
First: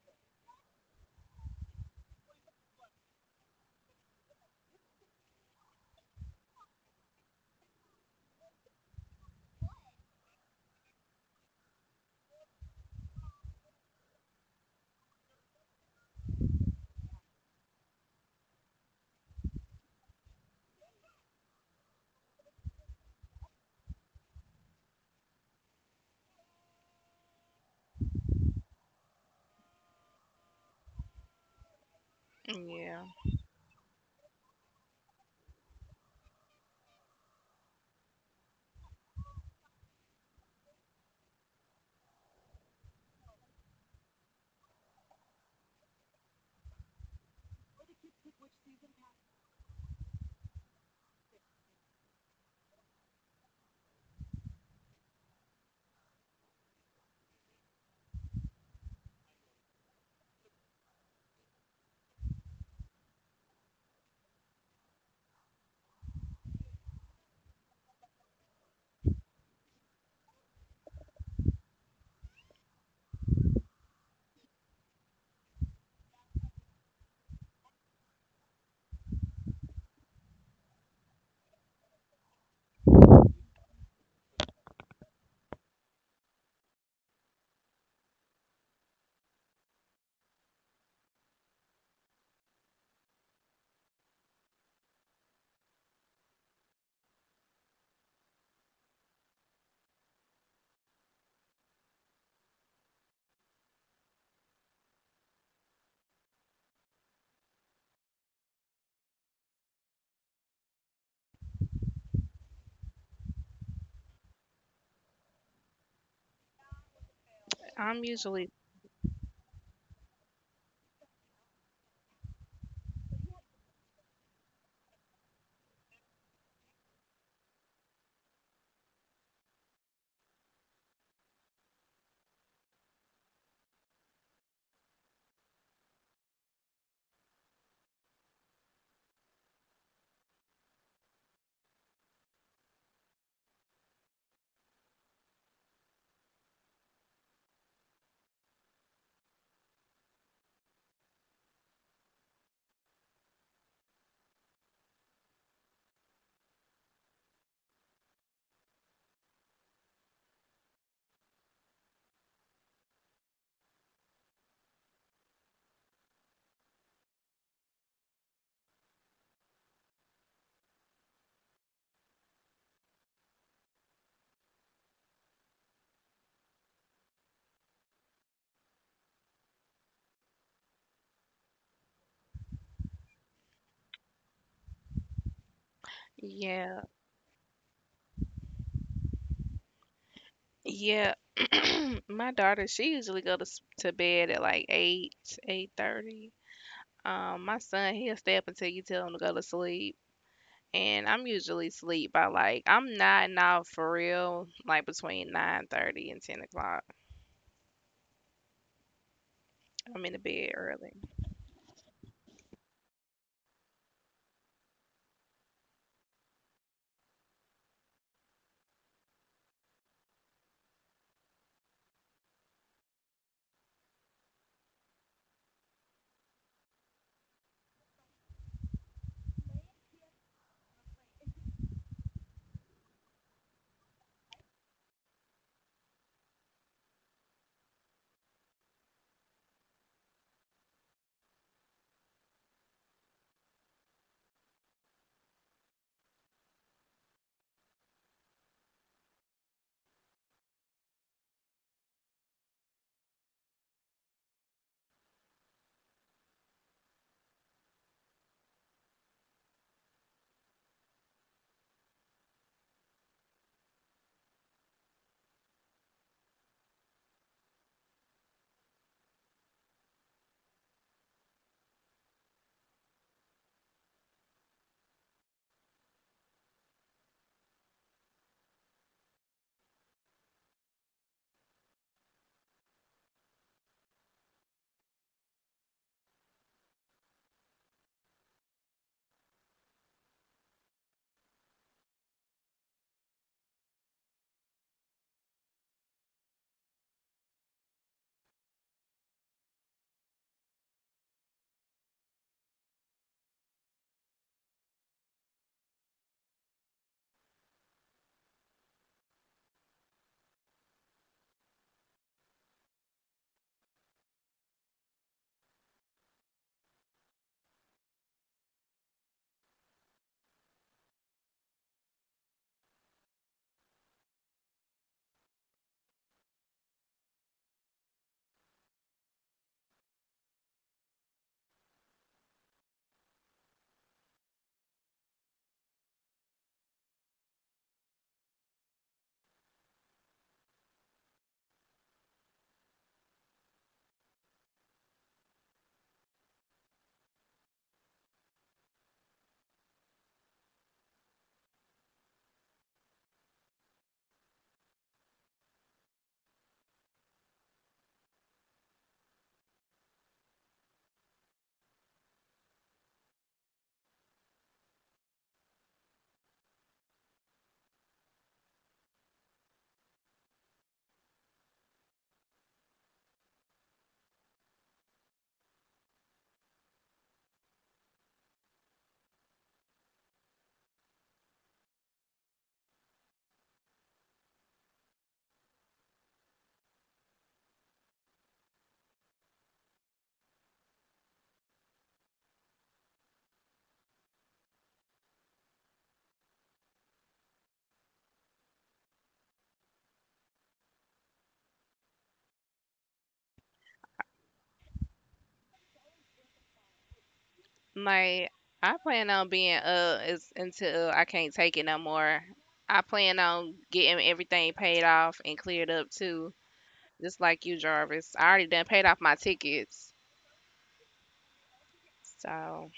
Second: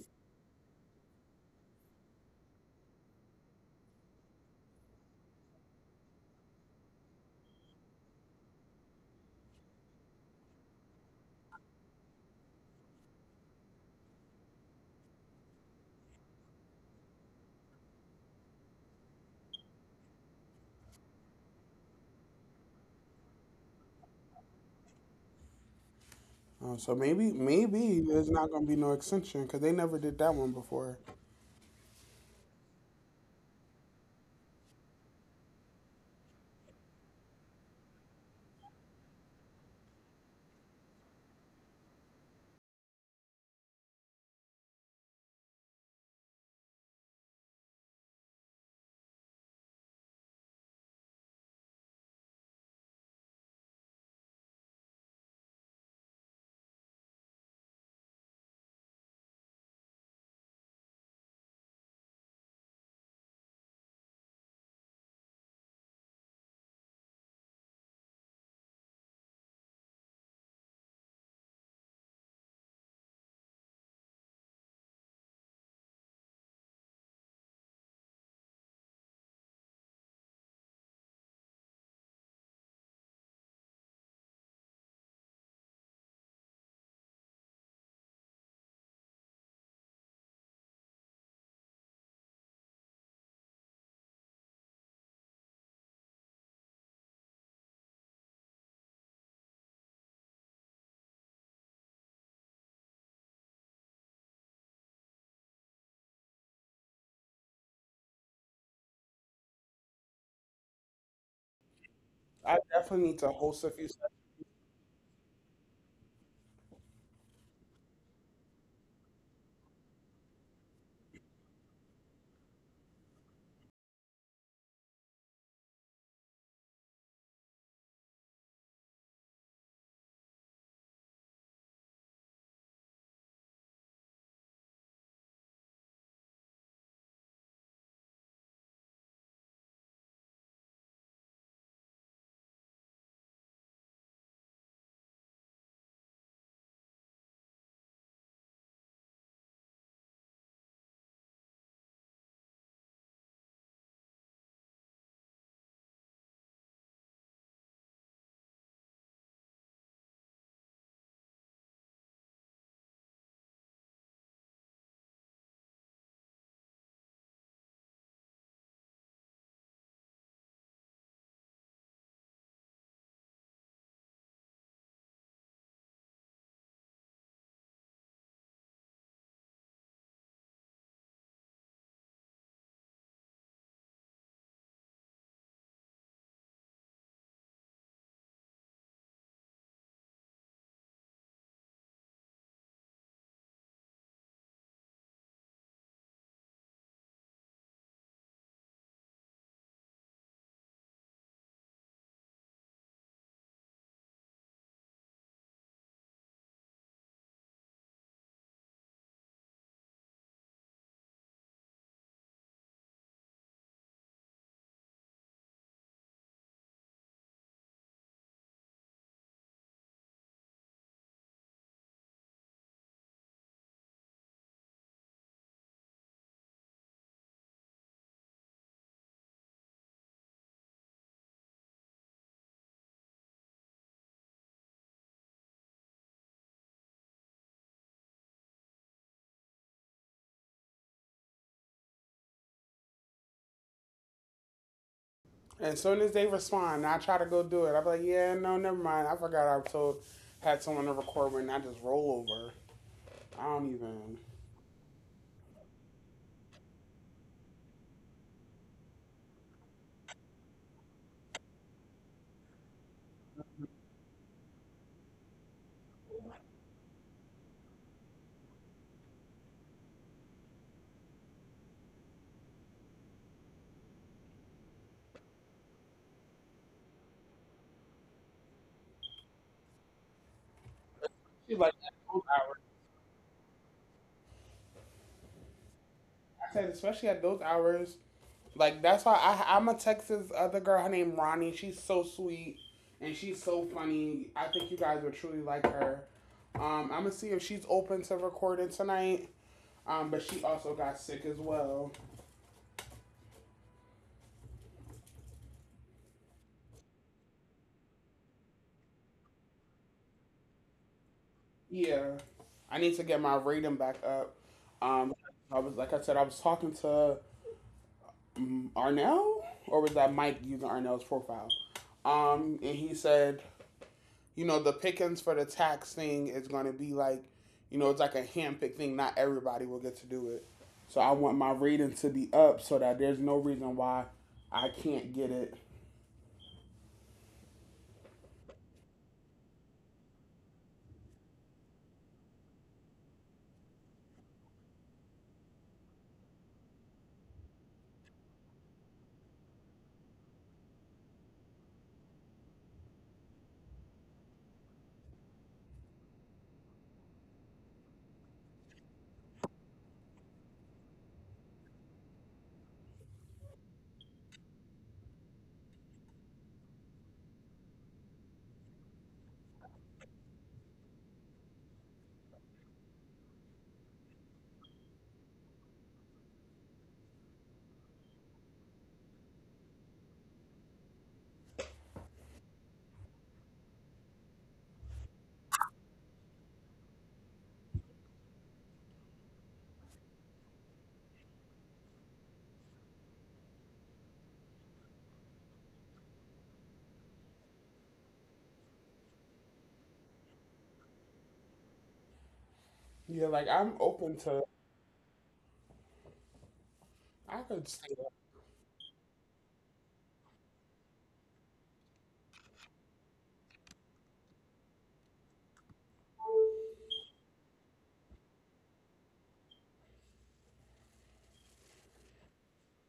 Speaker 1: Oh, so maybe maybe there's not gonna be no extension because they never did that one before.
Speaker 2: Yeah,
Speaker 1: I definitely need to host a few. Sessions.
Speaker 2: I'm usually. Yeah, yeah. [clears throat] My daughter, she usually go to s- to bed at like eight, eight thirty. Um, my son, he'll stay up until you tell him to go to sleep. And I'm usually asleep by like, I'm nodding off for real, like between nine thirty and ten o'clock. I'm in the bed early.
Speaker 1: And as soon as they respond, I try to go do it. I'm like, yeah, no, never mind. I forgot I told had someone to record when I just roll over. I don't even. Said, especially at those hours. Like that's why I I'm a Texas other girl. Her name Ronnie. She's so sweet and she's so funny. I think you guys would truly like her. Um, I'm gonna see if she's open to recording tonight. Um, but she also got sick as well. Yeah, I need to get my rating back up. Um, I was like I said, I was talking to mm, Arnell, or was that Mike using Arnell's profile? Um, and he said, you know, the pickings for the tax thing is going to be like, you know, it's like a handpicked thing. Not everybody will get to do it. So I want my rating to be up so that there's no reason why I can't get it. Yeah, like I'm open to. I could see that.
Speaker 2: Like, I plan on being up is until I can't take it no more. I plan on getting everything paid off and cleared up too, just like you, Jarvis. I already done paid off my tickets. So,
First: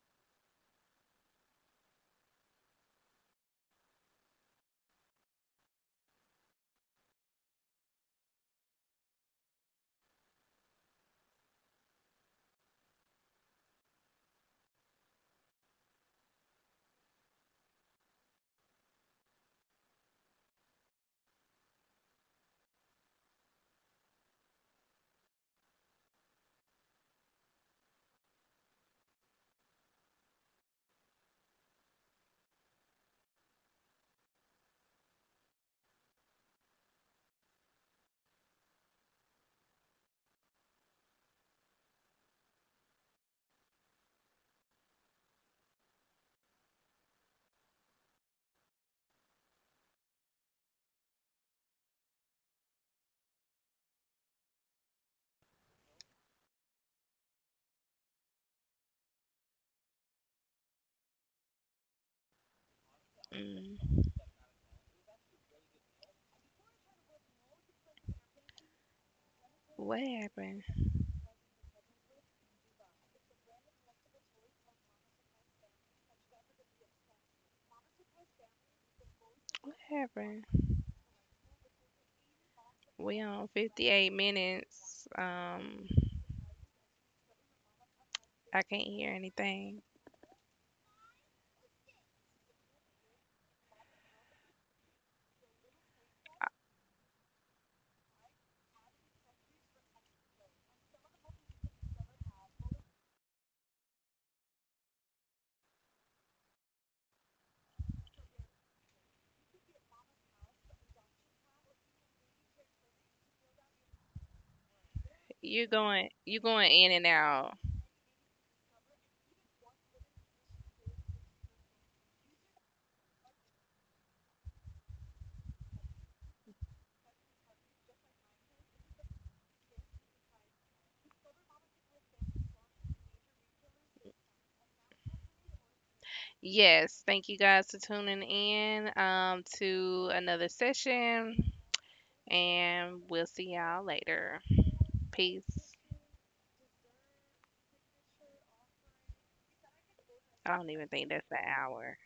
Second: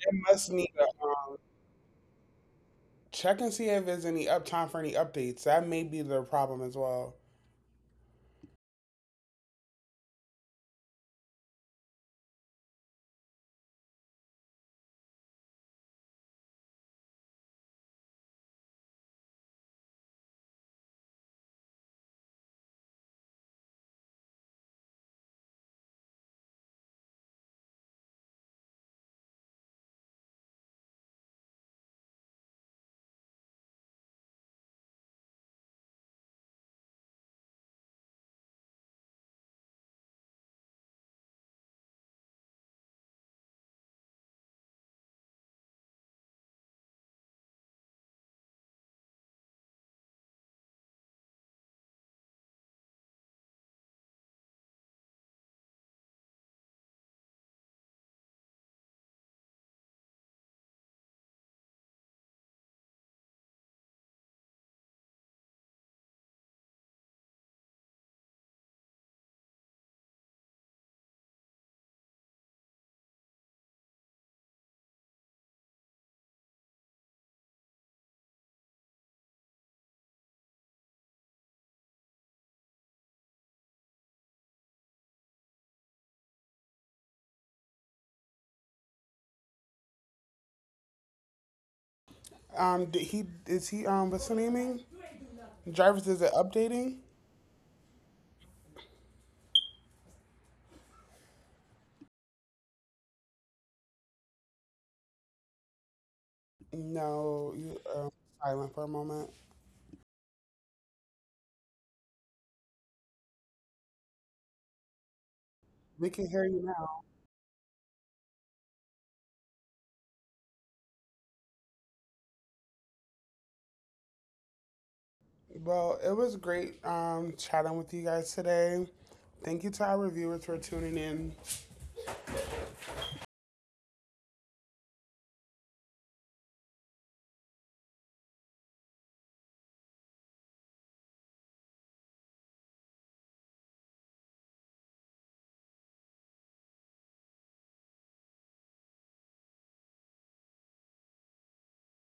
Speaker 1: It must need a um, check and see if there's any uptime for any updates. That may be the problem as well.
Speaker 2: mm, what happened? What happened? We on fifty-eight minutes. Um, I can't hear anything.
Speaker 1: Um, did he is he um what's the naming? Jarvis, is it updating? No, you um, silent for a moment.
Speaker 2: You're
Speaker 1: We
Speaker 2: going
Speaker 1: can
Speaker 2: you're
Speaker 1: hear you
Speaker 2: going in
Speaker 1: now.
Speaker 2: and out.
Speaker 1: Well, it was great um, chatting with you guys today. Thank you to our viewers for tuning in.
Speaker 2: Yes, thank you guys for tuning in um to another session and we'll see y'all later. Peace. I don't even think that's an hour.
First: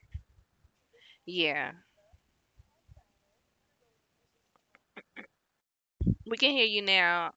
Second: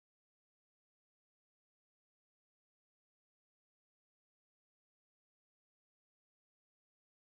Speaker 2: Yeah. We can hear you now.